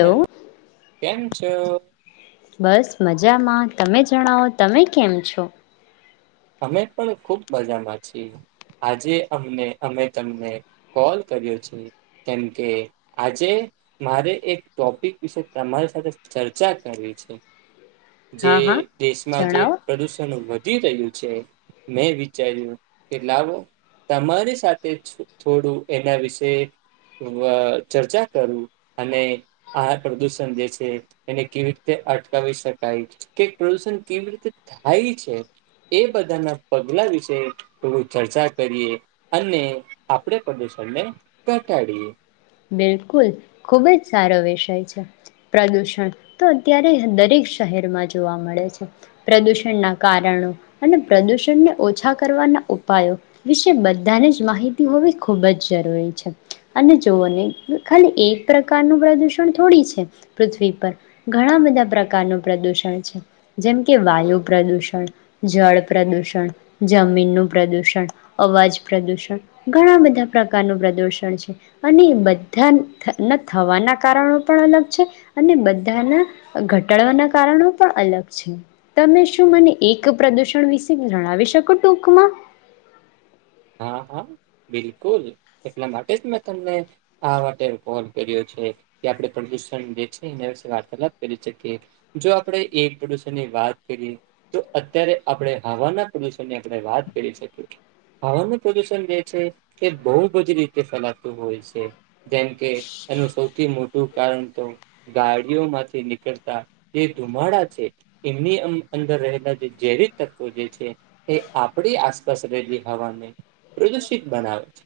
Hello, કેમ છો? બસ મજામાં, તમે જણાવો, તમે કેમ છો? અમે પણ ખુબ મજામાં છીએ. આજે અમને અમે તમને કોલ કર્યો છે કેમ કે આજે મારે એક ટોપિક વિશે તમારી સાથે ચર્ચા કરવી છે. જે હા હા દેશમાં જે જણાવો પ્રદુષણ વધી રહ્યું છે મેં વિચાર્યું કે લાવો તમારી સાથે છ થોડું એના વિશે વ ચર્ચા કરું, અને આ પ્રદુષણ જે છે એને કેવી રીતે અટકાવી શકાય કે પ્રદુષણ કેવી રીતે થાય છે એ બધાના પગલા વિશે થોડું ચર્ચા કરીએ, અને આપણે પ્રદૂશણને ઘટાડીએ. બિલકુલ ખૂબ જ સારો વિષય છે. પ્રદુષણ તો અત્યારે દરેક શહેરમાં જોવા મળે છે. પ્રદૂષણના કારણો અને પ્રદુષણને ઓછા કરવાના ઉપાયો વિશે બધાને જ માહિતી હોવી ખૂબ જ જરૂરી છે અને ખાલી એક પ્રકારનું પ્રદુષણ થોડી છે. પૃથ્વી પર ઘણા બધા પ્રકારનું પ્રદુષણ છે. જેમ કે વાયુ પ્રદૂષણ, જળ પ્રદુષણ, જમીનનું પ્રદુષણ, અવાજ પ્રદુષણ ઘણા બધા પ્રકારનું પ્રદુષણ છે. અને બધા થવાના કારણો પણ અલગ છે અને બધાના ઘટાડવાના કારણો પણ અલગ છે. તમે શું મને એક પ્રદૂષણ વિશે જણાવી શકો ટૂકમાં? હા હા બિલકુલ. એટલા માટે જ મેં તમને આ માટે કોલ કર્યો છે કે આપણે પ્રદુષણ જે છે એના વિશે વાર્તાલાપ કરી શકીએ જો આપણે એ પ્રદુષણની વાત કરીએ તો અત્યારે આપણે હવાના પ્રદુષણની આપણે વાત કરી શકીએ. હવાનું પ્રદુષણ જે છે એ બહુ જ રીતે ફેલાતું હોય છે. જેમ કે એનું સૌથી મોટું કારણ તો ગાડીઓમાંથી નીકળતા જે ધુમાડા છે. એમની અંદર રહેલા જે ઝેરી તત્વો જે છે એ આપણી આસપાસ રહેલી હવાને પ્રદૂષિત બનાવે છે.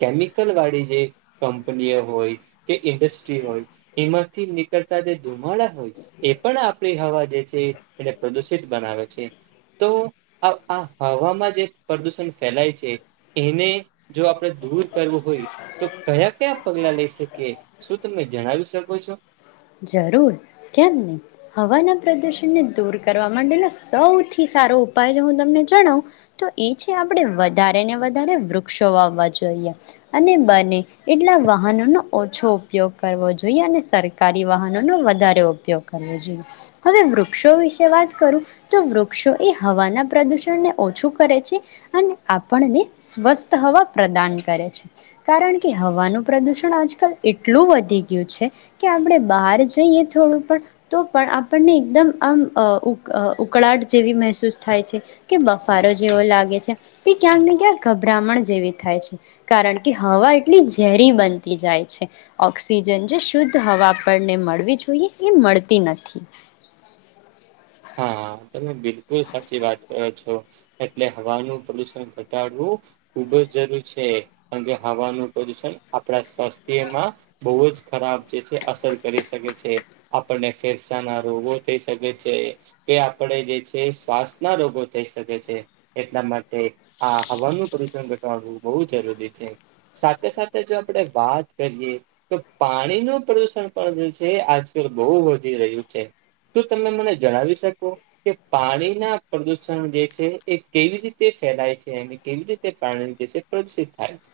કેમિકલ વાળી જે કંપનીઓ હોય કે ઇન્ડસ્ટ્રી હોય એમાંથી નીકળતા જે ધુમાડા હોય એ પણ આપણી હવા જે છે એને પ્રદુષિત બનાવે છે તો આ આ હવામાં જે પ્રદૂષણ ફેલાય છે એને જો આપણે દૂર કરવું હોય તો કયા કયા પગલા લઈ શકીએ. શું તમે જણાવી શકો છો? જરૂર કેમ નઈ. હવાના પ્રદુષણને દૂર કરવા માટેનો સૌથી સારો ઉપાય હું તમને જણાવ તો એ છે આપણે વધારે ને વધારે વૃક્ષો વાવવા જોઈએ અને બને એટલા વાહનોનો ઓછો ઉપયોગ કરવો જોઈએ અને સર કારી વાહનોનો વધારે ઉપયોગ કરવો જોઈએ. હવે વૃક્ષો વિશે વાત કરું તો વૃક્ષો એ હવાના પ્રદુષણને ઓછું કરે છે અને આપણને સ્વસ્થ હવા પ્રદાન કરે છે. કારણ કે હવાનું પ્રદુષણ આજકાલ એટલું વધી ગયું છે કે આપણે બહાર જઈએ થોડું પણ તો પણ આપણને એકદમ આમ અ ઉ ઉકળાટ જેવી મહેસૂસ થાય છે કે બફારો જેવો લાગે છે તે ક્યાંક ને ક્યાંક ગભરામણ જેવી થાય છે કારણ કે હવા એટલી ઝેરી બનતી જાય છે. ઓક્સિજન જે શુદ્ધ હવા આપણને મળવી જોઈએ એ મળતી નથી. હા હા. તમે બિલકુલ સાચી વાત કરો છો. એટલે હવાનું પ્રદુષણ ઘટાડવું ખુબ જ જરૂર છે. કારણ કે હવાનું પ્રદુષણ આપણા સ્વાસ્થ્યમાં બહુ જ ખરાબ જે છે અસર કરી શકે છે. આપણને ફેફસાં ના રોગો થઈ શકે છે કે આપણે જે છે શ્વાસના રોગો થઈ શકે છે. એટલા માટે આ હવાનું પ્રદુષણ ઘટાડવું બહુ જરૂરી છે. સાથે સાથે જો આપણે વાત કરીએ તો પાણીનું પ્રદુષણ પણ જે છે આજકાલ બહુ વધી રહ્યું છે, શું તમે મને જણાવી શકો કે પાણીના પ્રદુષણ જે છે એ કેવી રીતે ફેલાય છે અને કેવી રીતે પાણી જે છે પ્રદુષિત થાય છે?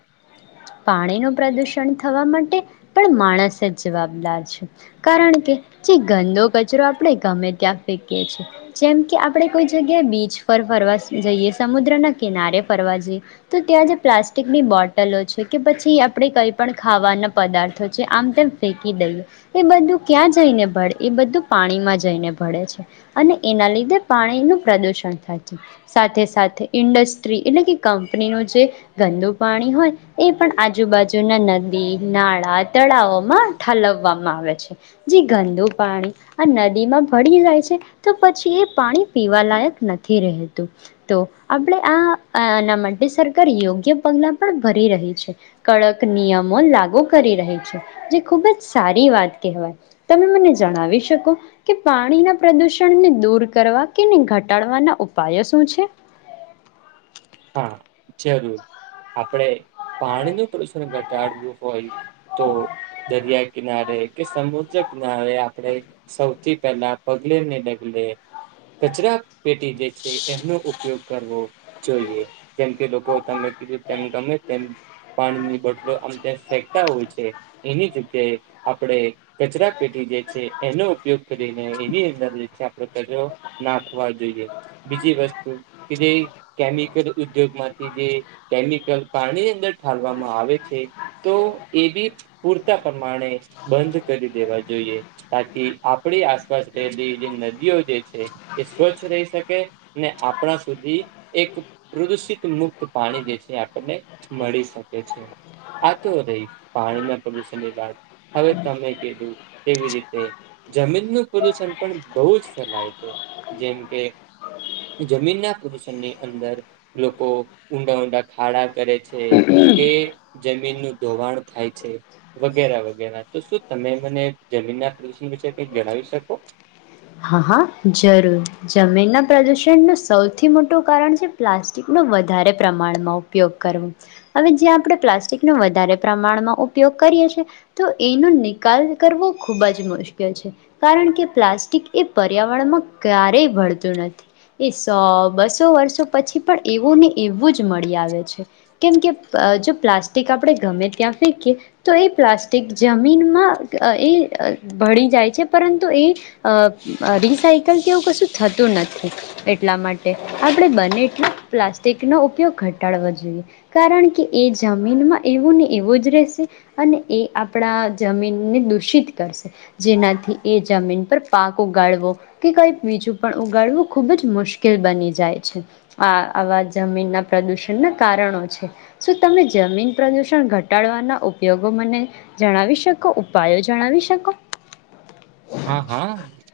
પાણી નું પ્રદુષણ થવા માટે પણ માણસ જ જવાબદાર છે, કારણ કે જે ગંદો કચરો આપણે ગમે ત્યાં ફેંકીએ છીએ. જેમ કે આપણે કોઈ જગ્યાએ બીચ પર ફરવા જઈએ, સમુદ્રના કિનારે ફરવા જઈએ તો ત્યાં જે પ્લાસ્ટિકની બોટલો છે કે પછી આપણે કંઈ પણ ખાવાના પદાર્થો છે. આમ તેમ ફેંકી દઈએ તે બધું ક્યાં જઈને ભળે એ બધું પાણીમાં જઈને ભળે છે અને એના લીધે પાણીનું પ્રદુષણ થાય છે. સાથે સાથે ઇન્ડસ્ટ્રી એટલે કે કંપનીનું જે ગંદો પાણી હોય એ પણ આજુબાજુના નદી, નાળા, તળાવમાં ઠાલવવામાં આવે છે. જે ગંદુ પાણી આ નદીમાં ભળી જાય છે તો પછી એ પાણી પીવાલાયક નથી રહેતું. તો આપણે આ આના માટે સરકાર યોગ્ય પગલાં પણ ભરી રહી છે, કડક નિયમો લાગુ કરી રહી છે. જે ખૂબ જ સારી વાત કહેવાય. તમે મને જણાવી શકો કે પાણીના પ્રદુષણને દૂર કરવા કે એને ઘટાડવાના ઉપાયો શું છે? હા જરૂર. આપણે પાણીનું પ્રદુષણ ઘટાડવું હોય તો દરિયા કિનારે કે સમુદ્ર કિનારે આપણે સૌથી પહેલા પગલેને ડગલે કચરા પેટી જે છે એમનો ઉપયોગ કરવો જોઈએ, કેમકે લોકો તમે કીધું તેમ ગમે તેમ પાણીની બોટલો આમ તેમ ફેકતા હોય છે, એવી જ રીતે આપણે કચરા પેટી જે છે એનો ઉપયોગ કરીને એની અંદર જે છે આપણે કચરો નાખવા જોઈએ. બીજી વસ્તુ કે જે કેમિકલ ઉદ્યોગમાં કે જે કેમિકલ પાણીની અંદર ઠાલવામાં આવે છે તો એ બી એક પૂરતા પ્રમાણે બંધ કરી દેવા જોઈએ, તાકી આપણી આસપાસ રહેલી જે નદીઓ જે છે એ સ્વચ્છ રહી શકે ને આપણા સુધી એક પ્રદૂષિત મુક્ત પાણી જે છે આપણને મળી શકે છે. આ તો રહી પાણીના પ્રદુષણની, વાત હવે તમે કીધું તેવી રીતે જમીનનું પ્રદુષણ પણ બહુ જ ફેલાય છે, જેમ કે જમીનના પ્રદુષણની અંદર લોકો ઊંડા-ઊંડા ખાડા કરે છે, કે જમીનનું ધોવાણ થાય છે વગેરા વગેરા. તો શું તમે મને જમીનના દૂષિત વિશે કંઈ જણાવી શકો? હા હા જરૂર. જમીનના પ્રદુષણનું સૌથી મોટું કારણ છે પ્લાસ્ટિકનો વધારે પ્રમાણમાં ઉપયોગ કરવો. હવે જે આપણે પ્લાસ્ટિકનો વધારે પ્રમાણમાં ઉપયોગ કરીએ છે તો એનો નિકાલ કરવો ખૂબ જ મુશ્કેલ છે કારણ કે પ્લાસ્ટિક એ પર્યાવરણમાં ક્યારેય ભળતું નથી. એ સો બસો વર્ષો પછી પણ એવુંને એવું જ મળી આવે છે, કેમ કે અહ જો પ્લાસ્ટિક આપણે ગમે ત્યાં ફેંકીએ તો એ પ્લાસ્ટિક જમીનમાં એ અહ ભળી જાય છે પરંતુ એ અહ રિસાયકલ કે એવું કશું થતું નથી એટલા માટે આપણે બને એટલું પ્લાસ્ટિકનો ઉપયોગ ઘટાડવો જોઈએ કારણ કે એ જમીનમાં એવું ને એવું જ રહેશે અને એ આપણા જમીનને દૂષિત કરશે, જેનાથી એ જમીન પર પાક ઉગાડવો કે કંઈક બીજું પણ ઉગાડવું ખુબ જ મુશ્કેલ બની જાય છે. આ આવા જમીન ના પ્રદુષણ ના કારણો છે. શું તમે જમીન પ્રદુષણ ઘટાડવાના ઉપયોગો મને જણાવી શકો, ઉપાયો જણાવી શકો? હા હા.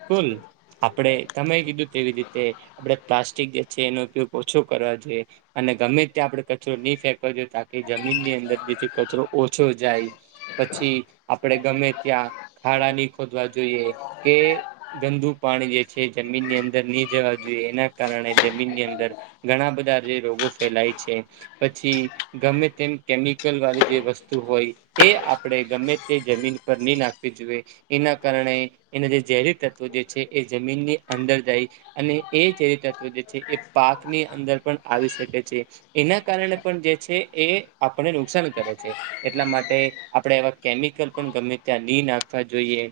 કુલ આપ આપણે તમે કીધું તેવી રીતે આપણે પ્લાસ્ટિક જે છે એનો ઉપયોગ ઓછો કરવા જોઈએ, અને ગમે ત્યાં આપણે કચરો નહી ફેંકવા જોઈએ તાકી જમીનની અંદર જેથી કચરો ઓછો જાય. પછી આપણે ગમે ત્યાં ખાડા ની ખોદવા જોઈએ કે ગંદુ પાણી જે છે જમીનની અંદર નહીં જવા જોઈએ એના કારણે જમીન ની અંદર ઘણા બધા જે રોગો ફેલાય છે, પછી ગમે તેમ કેમિકલ વાળી જે વસ્તુ હોય એ આપણે ગમે તે જમીન પર ની નાખવી જોઈએ એના કારણે એને જે ઝેરી તત્વો જે છે એ જમીનની અંદર જાય અને એ ઝેરી તત્વો જે છે એ પાકની અંદર પણ આવી શકે છે, એના કારણે પણ જે છે એ આપણને નુકસાન કરે છે. એટલા માટે આપણે એવા કેમિકલ પણ ગમે ત્યાં ની નાખવા જોઈએ.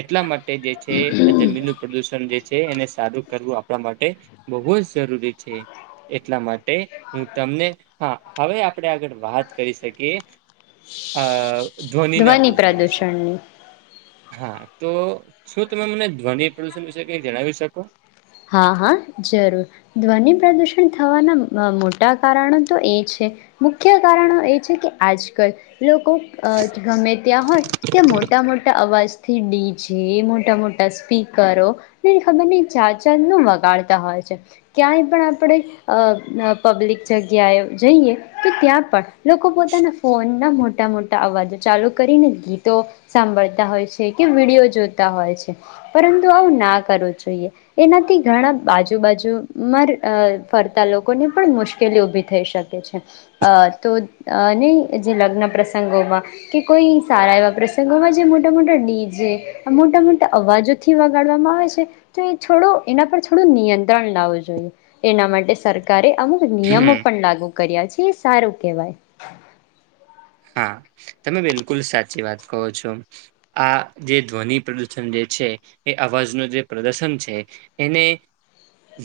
એટલા માટે એ જે છે જમીનનું પ્રદુષણ જે છે એને સારું કરવું આપણા માટે બહુ જ જરૂરી છે, એટલા માટે હું તમને હા હવે આપણે આગળ વાત કરી શકીએ અહ ધ્વની ના ધ્વનિ પ્રદૂષણ વિશે પ્રદૂષણની હા તો શું તમે મને ધ્વનિ પ્રદુષણ વિશે કંઈ જણાવી શકો? હા હા જરૂર. ધ્વનિ પ્રદુષણ થવાના મ મોટા કારણો તો એ છે, મુખ્ય કારણો એ છે કે આજ કલ લોકો અહ ગમે ત્યાં હોય ત્યાં મોટા મોટા અવાજ થી ડી જે, મોટા મોટા સ્પીકરો ને ખબર નહિં જ જાત જાતનું વગાડતા હોય છે. ક્યાંય પણ આપણે પબ્લિક જગ્યાએ જઈએ તો ત્યાં પણ લોકો પોતાના ફોનના મોટા મોટા અવાજો ચાલુ કરીને ગીતો સાંભળતા હોય છે કે વિડીયો જોતા હોય છે, પરંતુ આવું ના કરવું જોઈએ. એનાથી ઘણા બાજુ બાજુમાં ર અહ ફરતાં લોકોને પણ મુશ્કેલી ઊભી થઈ શકે છે. અહ તો અહ નહીં જે લગ્ન પ્રસંગોમાં કે કોઈ સારા એવા પ્રસંગોમાં જે મોટા મોટા ડી જેે, મોટા મોટા અવાજોથી વગાડવામાં આવે છે તો એ છોડો એના પર થોડો નિયંત્રણ લાવવું જોઈએ. એના માટે સરકારે અમુક નિયમો હમ, પણ લાગુ કર્યા છે એ સારું કેવાય. હા તમે બિલકુલ સાચી વાત કહો છો. આ જે ધ્વનિ પ્રદૂષણ જે છે એ અવાજનું જે પ્રદર્શન છે એને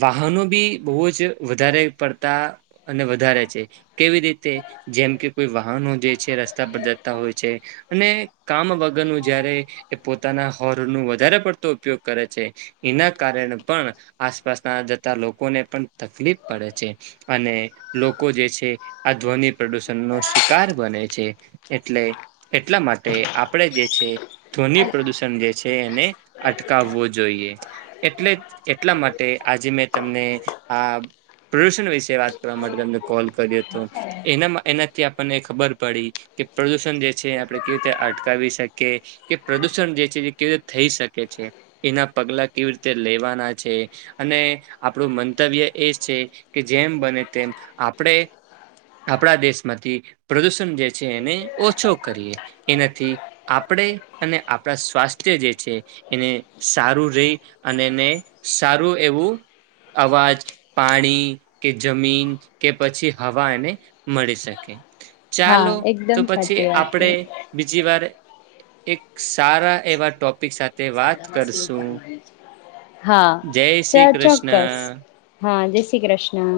વાહનો બી બહુ જ વધારે પડતા અને વધારે છે, કેવી રીતે જેમ કે કોઈ વાહન હો. છે જે રસ્તા પર જતા હોય છે. અને કામ વગરનું જ્યારે એ પોતાના હોર્નનું વધારે પડતો ઉપયોગ કરે છે. એના કારણે પણ આસપાસના જતા લોકોને પણ તકલીફ પડે છે અને લોકો જે છે આ ધ્વનિ પ્રદૂષણનો શિકાર બને છે. છે. એટલે, એટલા માટે આપણેે જે છે. ધ્વનિ પ્રદુષણ જે છે. એ એને અટકાવવો જોઈએ, એટલે એટલા માટે આજે મેં તમને આ પ્રદૂષણ વિશે વાત કરવા માટે તમને કોલ કર્યો હતો, એના એનાથી આપણને ખબર. પડી તે પ્રદૂષણ જે છે, આપણે કેવી રીતે અટકાવી શકીએ, કે પ્રદૂષણ જે છે એ કેવી રીતે થઈ શકે છે, એના પગલા કેવી રીતે લેવાના છે અને આપણું મંતવ્ય એ છે કે જેમ બને તેમ આપણે આપણા દેશમાંથી પ્રદુષણ. જે છે એને ઓછો કરીએ, એનાથી આપણે અને આપણા સ્વાસ્થ્ય જે છે એને સારું રહી અને એને સારું એવું અવાજ, પાણી કે જમીન કે પછી હવા એને મળી શકે. હા ચાલો, તો એકદમ પછી સાચી વાત આપણેે બીજી વાર એક સારા એવા ટોપિક સાથે વાત કરશું [inaudible] હા, જય ચ શ્રી ચોક્કસ. કૃષ્ણ હા, જય શ્રી કૃષ્ણ.